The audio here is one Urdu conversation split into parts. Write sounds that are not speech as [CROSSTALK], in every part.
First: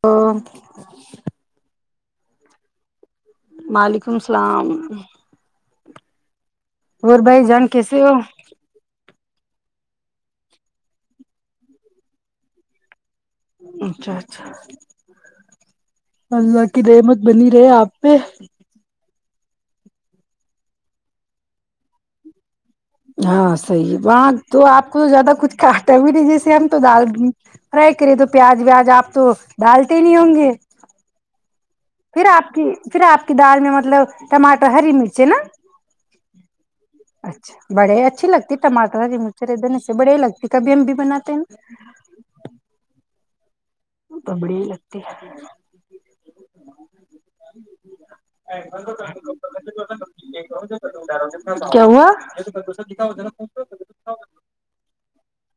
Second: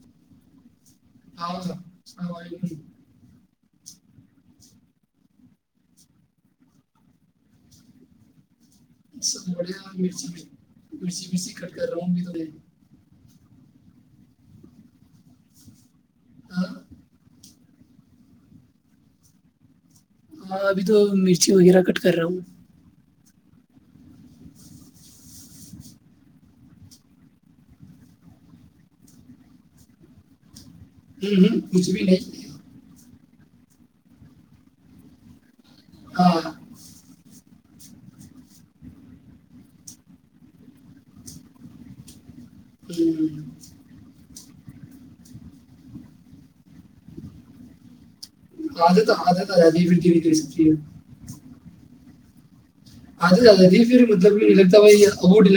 تو [UNINTELLIGIBLE] اللام علیکم [UNINTELLIGIBLE] وعلیکم اللام اور بھائی جان کیسے ہو سب بڑیا مرچی مرچی مرچی کٹ کر رہا ہوں ابھی تو میں اچھا اچھا ال ہاں حک دے مت بلی [UNINTELLIGIBLE] گ آپے [UNINTELLIGIBLE] ہاں ابھی تو مرچی وغیرہ کٹ کر رہا ہوں ہاں صحیح وہاں تو آپ کو تو زیادہ کچھ کاٹا بھی نہیں جیسے ہم تو دال فرائی کرے تو پیاز ویاز آپ تو ڈالتے نہیں ہوں گے جی پھر آپ کی پھر آپ کی کی دال میں مطلب ٹماٹر ہری مرچ ہے نا ہ [UNINTELLIGIBLE] بڑے اچھی لگتی ٹماٹر مچر ا دن اس سے بڑے لگتی کبھی ہم بھی بناتے ہیں نا ہوں تبڑی ہی لگتی عادت حادت آ جادی بھی کہ سکتی ہے کیوںا [UNINTELLIGIBLE] آدھیھر مطلب نہیں لگتا بھائی نہیں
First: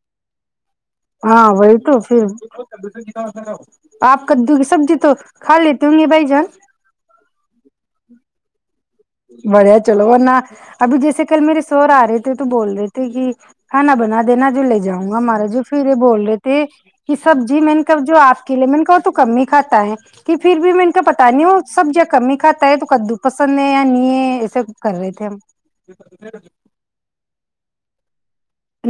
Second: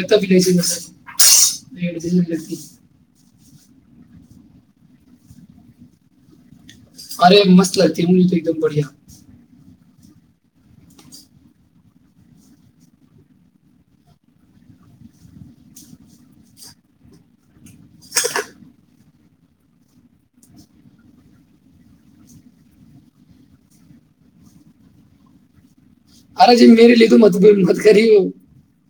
ہاں وہی تو پھر لگتا آپ کدو کی سبزی تو کھا لیتے ہوں گے بھائی جان ارے مسل ت [UNINTELLIGIBLE] ایک دم بڑھیا [UNINTELLIGIBLE] بڑھیا چلو ورنہ ابھی جیسے کل میرے سور آ رہے تھے تو بول رہے تھے کہ کھانا بنا دینا جو لے جاؤں گا ہمارا جو پھر یہ بول رہے تھے کہ سبزی میں نے جو آپ کے لیے میں نے کہ تو کم ہی کھاتا ہے کہ پھر بھی میں کا پتا نہیں ہو سبزیاں کم ہی کھاتا ہے تو کدو پسند یا نہیں ایسب کر رہے تھے ہم ارے جی مے ل مت ب مخت کری ہو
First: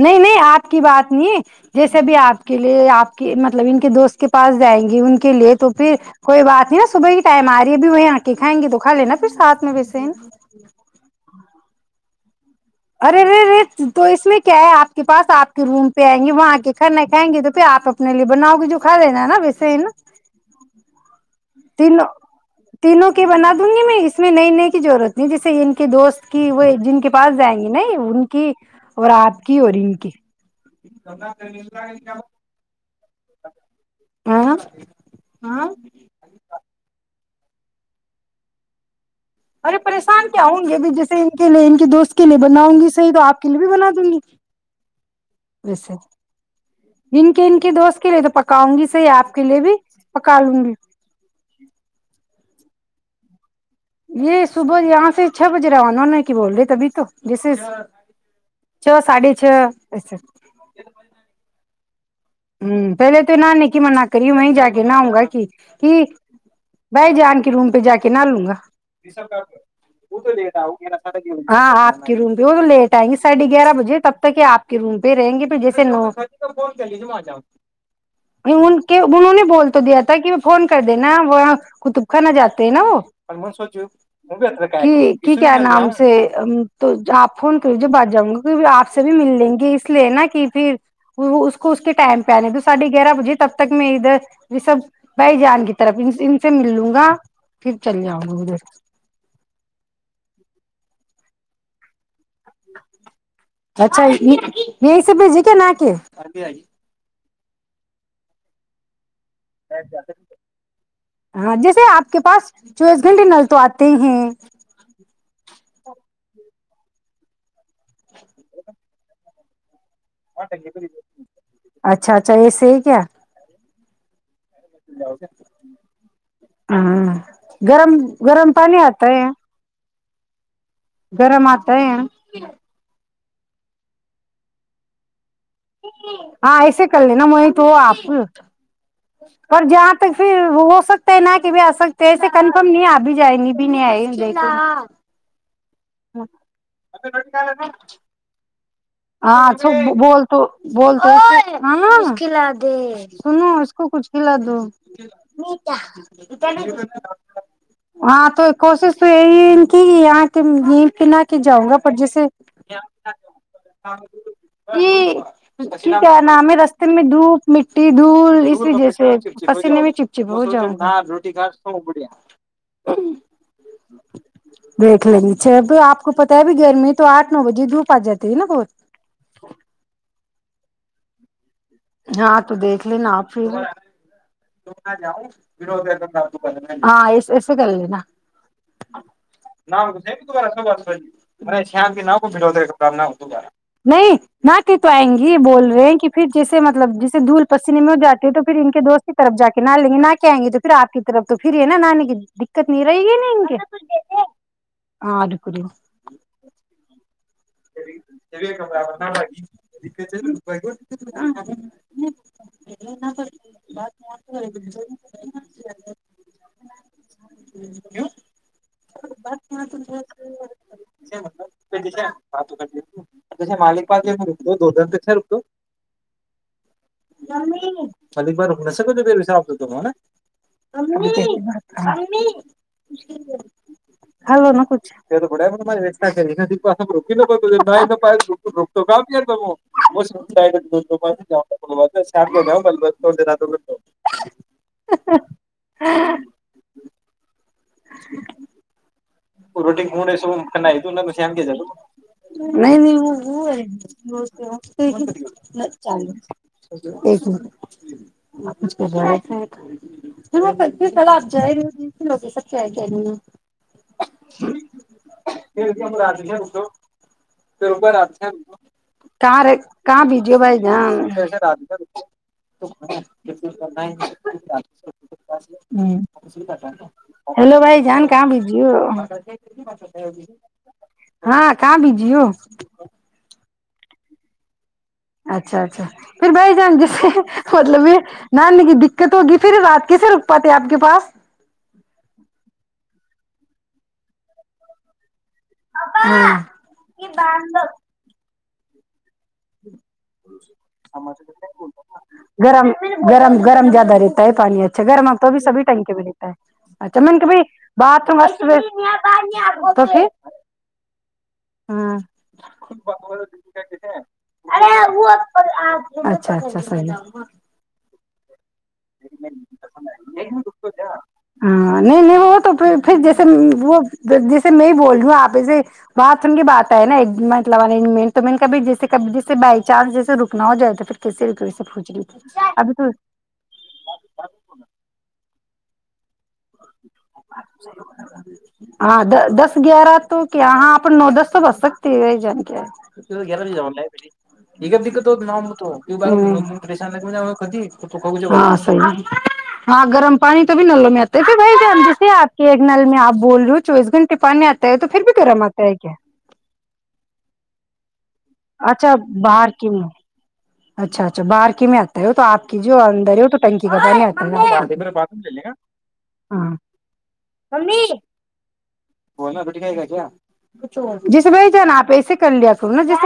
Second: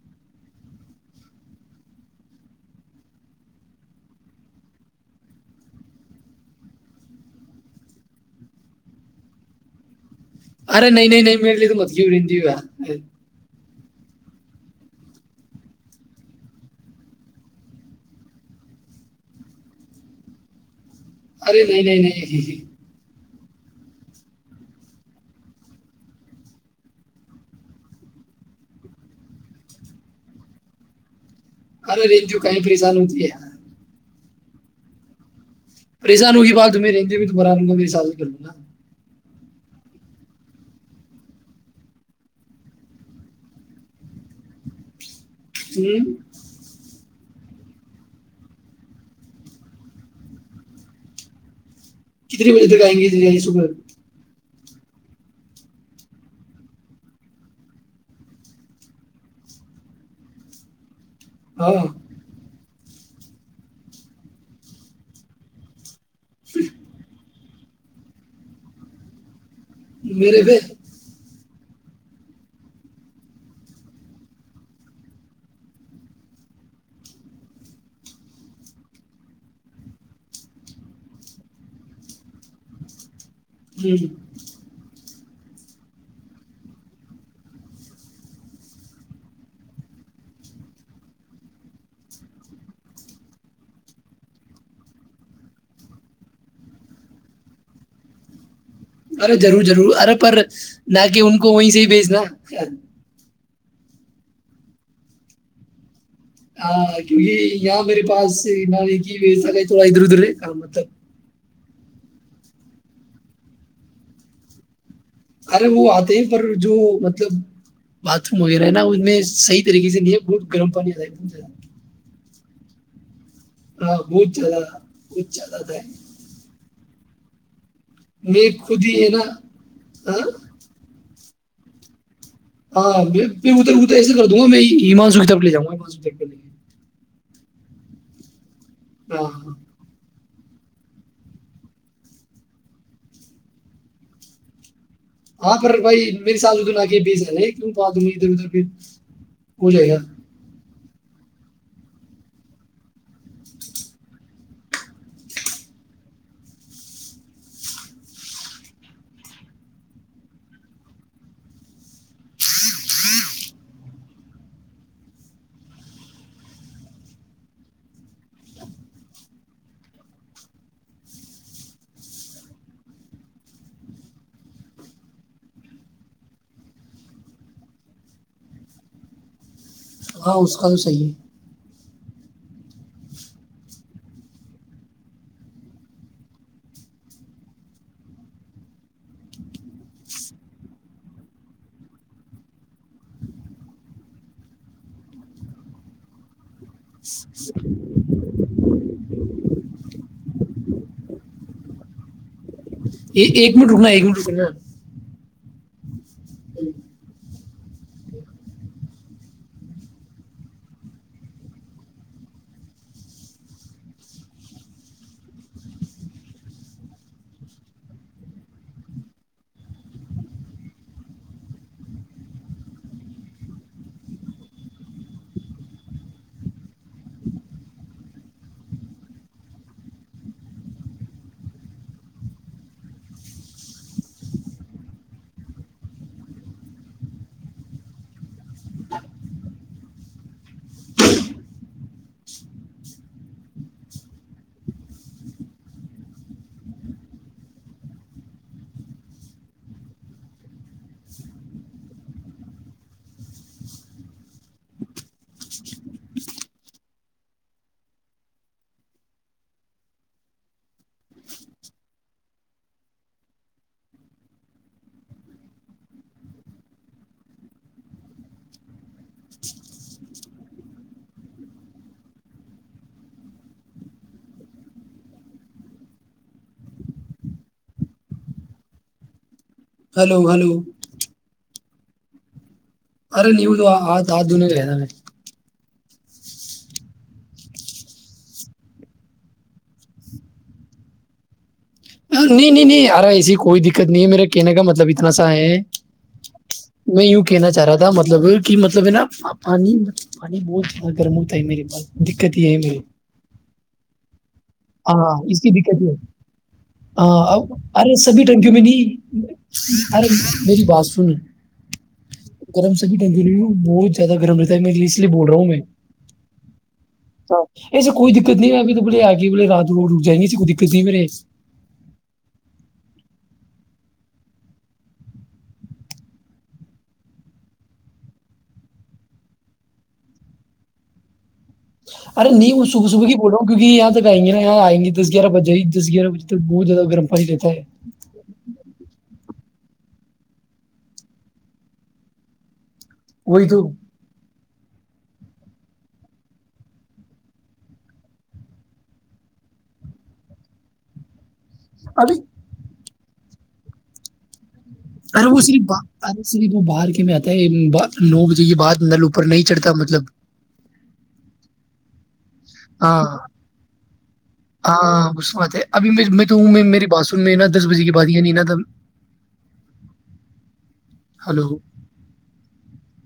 نہیں نہیں آپ کی بات نہیں جیسے بھی آپ کے لیے آپ کی مطلب ان کے دوست کے پاس جائیں گے ان کے لیے تو پھر کوئی بات نہیں نا صبح کی ٹائم آ رہی ہے ا بھی وہ آ کے کھائیں گی تو کھا لینا پھر ساتھ میں ویسے ہیں نا ار نہیں نہیں م ل لی ل ملب جی جیوا ارےے تو اس میں کیا ہے آپ کے پاس آپ کے روم پہ آئیں گے وہاں آ کے کھانا کھائیں گے تو پھر آپ اپنے لیے بناؤ گے جو کھا لینا ہے نا ویسے ہی نا ارے نہیں نہیں تینوں نہیں تینوں بنا دوں گی میں اس میں نئی نئے کی جضرورت نہیں جیسے ان کے دوست کی وہ جن کے پاس جائیں گے نہیں ان کی اور آپ کی اور ان کی ارے ر کہیں پریشان ہوتی ہے یار [INAUDIBLE] ہاں پریان ہوگی بات تمہیں رہیں گ بھی مران میں بھی سازو کر نا ارے پریشان کیا ہوں گی ا جیسے ان کے لیے ان کے دوست کے لیے بناؤں گی صحیح تو آپ کے لیے بھی بنا دوں گی اچھا ہوں ان کے ان کے دوست کے لیے تو پکاؤں گی صحیح آپ کے لیے بھی پکا لوں گی کتنی بجے تک آئیں گے صبح یہ صبح یہاں سے چھ بجے روانا نا کہ بول رہے تبھی تو جیسے چھ ساھے چھسے ہاں ہوں پہلے تو نہان نے کی مننا کری میں ہی جا کے نہاؤں گا کہ کہ بائی جانک روم پہ جا کے نہ لوں گا وہ تو میرے پہ دےاؤ گا س ہاں آپ کے روم پہ وہ تو لیٹ آئیں گے ساڑھے گیارہ بجے تب تک ہی آپ کے روم پہ رہیں گے پھر جیسے نو ان کے انہوں نے بول تو دیا تھا کہ وہ فون کر دینا وہ قطب خان جاتے ہیں نا وہ م سوچو ہوں م بھی ات کیا ہے نام سے تو آپ فون کری جب آد جاؤں گی کی آپ سے بھی مل لیں گے اس لیے نا کہ پھر اس کو اس کے ٹائم پہ آنے دو ساڑھے گیارہ بجے تب تک میں ادھر رب بھائی جان کی طرف ان سے مل لوں گا پھر چل جاؤں گا ادھر ارے ضرور ضرور ارے پر نہ کہ ان کو وہیں سے ہی بھیجنا [INAUDIBLE] اچھا یہ یہی س بھیجی کیا ن کے ہاں کی یہاں میرے پاساری ج و س گئی تھوڑا ادھر ادھر ہے کام تو سے آپ کے پاس چوبیس گھنٹے نل تو آتے ہیں ارے وہ آتے ہیں پر جو مطلب باتھ روم وغیرہ ہے نا ان میں صحی طریے سے ن بت گرم پانی آ اچھا اچھا ایسے ہی کیا ہاں بہت چ کچھ چل تھا ہاں گرم گرم پانی آتا ہے ا گرم آتا ہیں ہاں بھی میں ادھر اھر ایس کروں گا میں ایمان سوتا ہاں ایسے کلے ن م تو آپ گا۔ ہاں ہاں پر جہاں تک پھر ہو سکتا ہے نہ کہ بھی آ سکتے ہیں ایسے کنفرم نہیں آب بھی جائے گ بھی نہیں آئے ہاں پر بھائی میرے ساتھ ادھر آگ بھیج رہ ت پا د ادھر ادھر پھر ہو جائے گا بولتے کلا سنو اس کو کچھ کھلا دو ہاں تو کوشش تو یہی ان کی یہاں کی ن پنا کے جاؤں گا پر جیے کہ کیا ن میں رستے میں دھوپ مٹی دھول اسی جیس پسینے میں چپ چپ ہو جاؤں گا دیکھ ل گی اچھا ا آپ کو پتاہ ہے بھی گرمی تو آٹھ نو بجے دھوپ آ جاتی ہے نا بہت ہاں اس کا تو صحیح ہے ہاں تو دیکھ لینا آپھراں ایسے کر لینا تو آئیں گی بول رہے ہیںھر جیسے مطلب جیے دھول پسینے میں ہو جاتے ہے تو پھر ان کے دوست کی طرفا کے نہ لیں گے نہ کے آئیں گے تو پھر آپ کی طرف تو پھر یہ نا نانے کی کتنی رہے گی نا یہ ان ایک کے منٹ رکنا ایک منٹ رکنا ہ کر نہ لگیات ملک پا رک دو دو ج کے رک دو ملک پا رک نہ سک پسااب دو تو میں نا تو پڑچتا رم [UNINTELLIGIBLE] [UNINTELLIGIBLE] اں کہاں بیجو بھائی جان ہلو بھائی جان کہاں بی ج ہلو ہلو ہاں کہاں بجی ہو سات دن رہ ج میں اچھا اچھا پھر بھائی جان جیسے مطلب یہ نانے کی دقت ہوگی پھر رات کیسے رک پاتے آپ کے پاس نہیں نہیں نہیں آارا ایسی کوئی دقت نہیں ہے میرا کہنے کا مطلب اتنا ہے ہوں میں یوں کہنا چاہ رہا تھا مطلب کی مطلب ہے نا پانی پانی بہت زیادہ گرم ہوتا ہے میرے پاس دقت یہ ہے گرم میری گرم گرم زیادہ رہتا ہے پانی اچھا ہاں گرم ا ہاں تو بھی اس کی سبھی دقت یہ ہے ٹنکے میں رہتا ہے۔ اچھا میں نے کہ ہاں بھائی ارے باتھ روم سبھی ٹنکیوں میں نہیں تو پھر ارے میری بات سن ہاں گرم سبھی ٹنکیوں میں بہت زیادہ۔ تا میری اس لیے بول رہا ہوں میں اچھا اچھا صحیح ہاں ایسے کوئی دقت نہیں ہے ابھی تو۔ پورے آگے بولے رات کو رک جایں گیے کسی کو دقت نہیں ہیں میرے۔ ہاں نہیں نہیں وہ توھر پھر جیسے وہ جیے میں ہی بول رہی ہوں آپ سے باتھ روم کی بات آئے نا مطلب انجمنٹ تو میں نے کبھی جیسے ک جیسے بائی چانس جیسے رکنا ہو جائے تو پھر کیسے رک۔ ارے نی وہ سبے سبے کی بول رہا ہوں۔ کیوکہ یہاں تک آیں گے نا یہاں آئ گے دس گیارہ بجے ہی دس گیارا بجے۔ تک بہت زیادہ گرم پانی رہتا ہے ہاں د دس۔ دس گیارہ تو کیا ہاں آپ نو دس تو بچ سکتے ہے جان کے۔ [INAUDIBLE] وہی تو ہاں صحیح ہاں گرم پانی تو بھی نلو میں۔ [INAUDIBLE] وہی پے ہم جسے ابھی آپ کے ایک نل میں آپ۔ بول رہے چوبیس گھنے پاننے آ۔ ارے وہ صرف باہر صرف وہ باہر کے میں آتا ہے۔ نو بجے کے بعد اچھا نل اوپر نہیں باہر کی چڑھتا میں مطلب۔ اچھا اچھا باہر کی میں آتا ہے وہ تو آپ۔ [INAUDIBLE] کی جو ہاں اندر ہے وہ تو ٹنکی کا ہاں اس بات ہے ابھی میں میں تو ہوں میں میری بات سن میں نا دس بجے کے بعد یعنی نا تب ہلو ہے۔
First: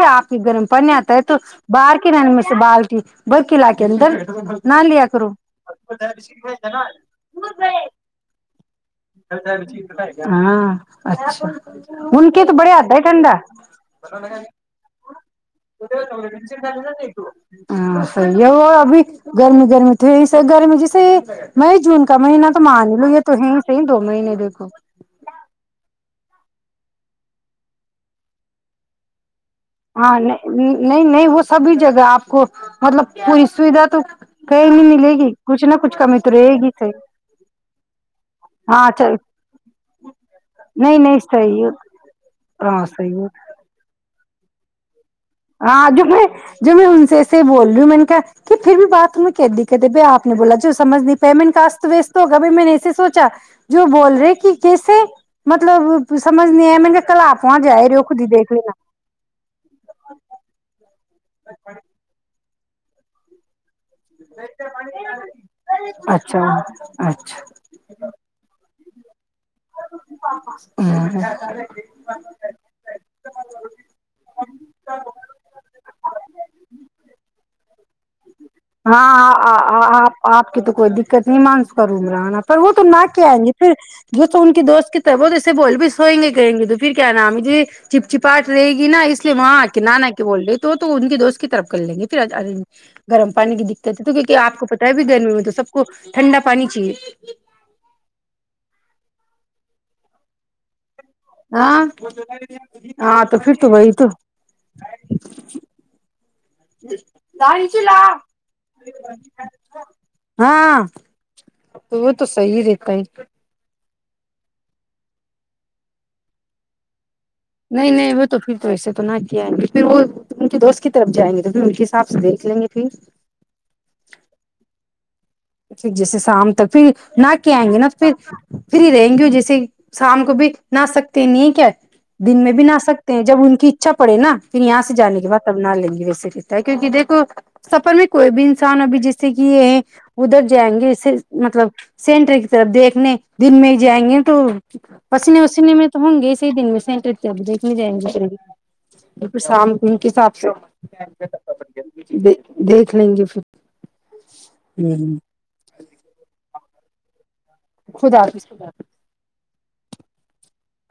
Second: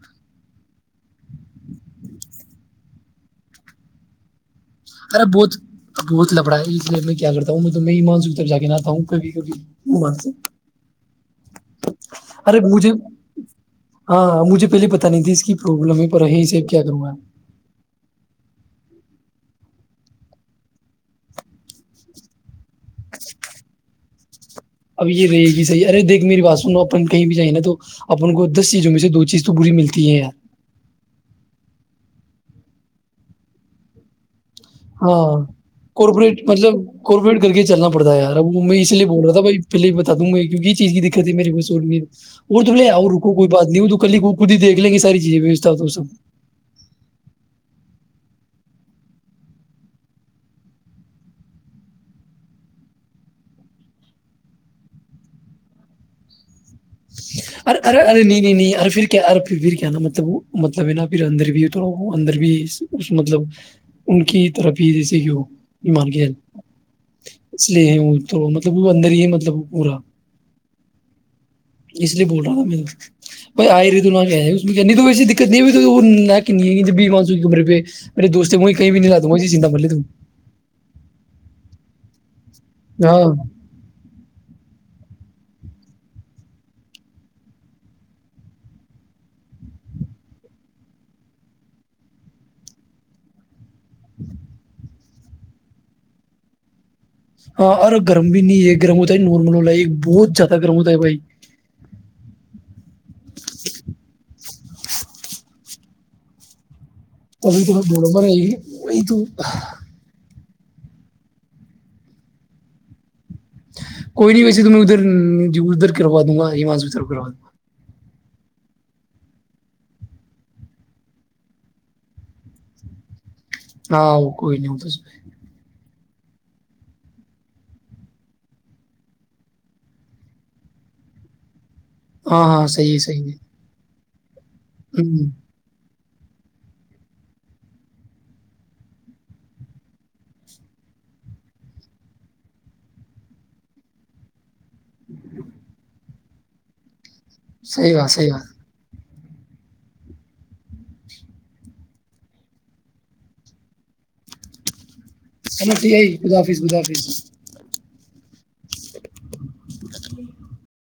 آپ ہی گرم پانی آتا ہے تو باہر کے۔ باہر کی نل میں سے بالٹی لاکے اندر۔ نا لیا ارے کرو بہت بہت لبڑا ہے اس لیے میں کیا کرتا ہوں میں تو میں ایمان سو تک جا کے نہاتا ہوں کبھی کبھی ایمان سے ہاں اچھا ان کے تو ارے بڑھا مجھے اتا ہے کنڈا۔ ہاں مجھے پہلے پتا نہیں تھی اس کی پرابلم ہے پر یہیں سے ہاں کیا کروں گا صحیح ہے۔ تو ابھی گرمی گرمی تو گرمی جیسے مئی جون کا مہینہ تو مان ہی لو یہ تو ہے ہی صحیح دو مہینے دیکھو۔ اب یہ رہے گی صیح ارے دیکھ میری بات سنو اپن کہیں بھی جائیں نا تو اپن کو دس چیزوں میں سے دو چیز۔ تو بری ملتی ہے ہاں یار نہیں نہیں نہیں وہ سبھی۔ جگہ آپ کو مطلب پوری سویدھا تو۔ کہیں نہیں ملے گی ہاں کچھ نہ کچھ کمی تو کارپوریٹ رہے گی مطلب صحیح کارپوریٹ کر کے چلنا پڑتا ہے یار وہ میں ہاں اسی لیے اچھا بول رہا تھا بھائی پہل بتا دوں گ کیک یہ چیز نہیں کی نہیں دقت تھی میرے کو صحیح ہے شورٹ میں اور ہاں تھوڑے او صحیح ہے رکو کوئی بات نہیں تو کلی کو۔ خودھی دیک لیں گے ساری۔ چیزیں ویوستھا تو ہاں جو سب میں جو میں ان سے سے بول رہی ہوں میں نے کہا۔ کہ پھر بھی بات میں کی دقت ہے ب آپ نے بولا جو سمجھ نہیں پمن کاست وست ہوگا بائی میں نے ایسے سوچا جو بول رہے کہ کیسے مطلب سمج۔ ار ارے ارے نہیں نہیں نہیں لینا ارے پھر کیا ارے پھر کیا نا مطلب وہ۔ مط۔ تبھی نا پھر اندر بھی تو ہو تو اندر بھی۔ اس مطلب ان کی طرفی جیسے کی مان گ اچھا اچھا اس لیے توت مطلب وہ اندر ہی مطلب پورا ہ [INAUDIBLE] اس لیے بول رہا تھا میں بھائی آئے رہی تو کہ نہیں تو ویسی دقت نہیں نہ بیس مانسو کی عمرے پہ میرے دوست ہیں وہیں کہیں بھی نہیں لاتا ہاں وہیں زندہ ہ مر لے تم آپ آپ کی تو کوئی دقت نہیں مانسک کر ا مران پر وہ تو نہ ہاں کے آئیں گے پھر جو تو ان کے دوست کی طرف وہ ایسے بول بھی سوئیں گے کریں گے تو پھر کیا نام مجھے چپ چپاٹ رہےی نا اس لیے وہاں آ کے نانا کے بول رہے تو ان کی دوست کی طرف کر لیں گے پھر گرم پانی کی دقت ہے تو کیکہ آ کو پتا ہے بھی گرمی میں تو سب کو ٹھنڈا پانی چاہیے ہاں ارے گرم بھی نہیں یہ گرم ہو تھا ہے نرمل ہو ل ہے بہت زد گرموںتا ہے بھائی ہاں ہاں تو پھر تو وہی تو [INAUDIBLE] توب تو بڑ بڑ یہ تو ہاں تو وہ تو صحی رہتا ہے کوئی نہیں ویسے تو میں ادھر ادھر کروا دوں گا ہماش بھی کروا دوںا نہیں نہیں وہ تو پھر تو ایسے تو نہ کیائیں گے پھر وہ ان کے دوست کی طرف جائیں گے تو پھر ان کے حساب سے دیکھ لیں گے پھر آ کوئی نہیں توسائی پھر جیسے شام تک پھر نہ کے آئیں گے نا تو پھر پھر ہی رہیں گے جیسے شام کو بھی نہا سکتے نہیں کیا دن ہاں میں بھی ہاں نہ صحیح ہے سکتے ہیں صحیح ہے جب ان کی اچھا پڑےا پھر یہاں سے جان کے ہوں بع تبنا لیں گی ویے تا ہے کیونکہ دیکو سفر میں کوئی بھی انسان ابھی جیسے کہ یہ ہے ادھر جائیں گے مطلب سینٹر کی طرف دیکھنے دن میں ہی جائیں گے تو پسینے وسینے میں تو ہوں گے دن میں سےینٹ اب دیکھنے جائیں صحیح بات صحیح بات گے پھر شام ان کے حساب سے دیکھ لیں گے پھر ہوں سمجھ یہ پد آفس بد آفس خدا حافظ خدافظ [INAUDIBLE]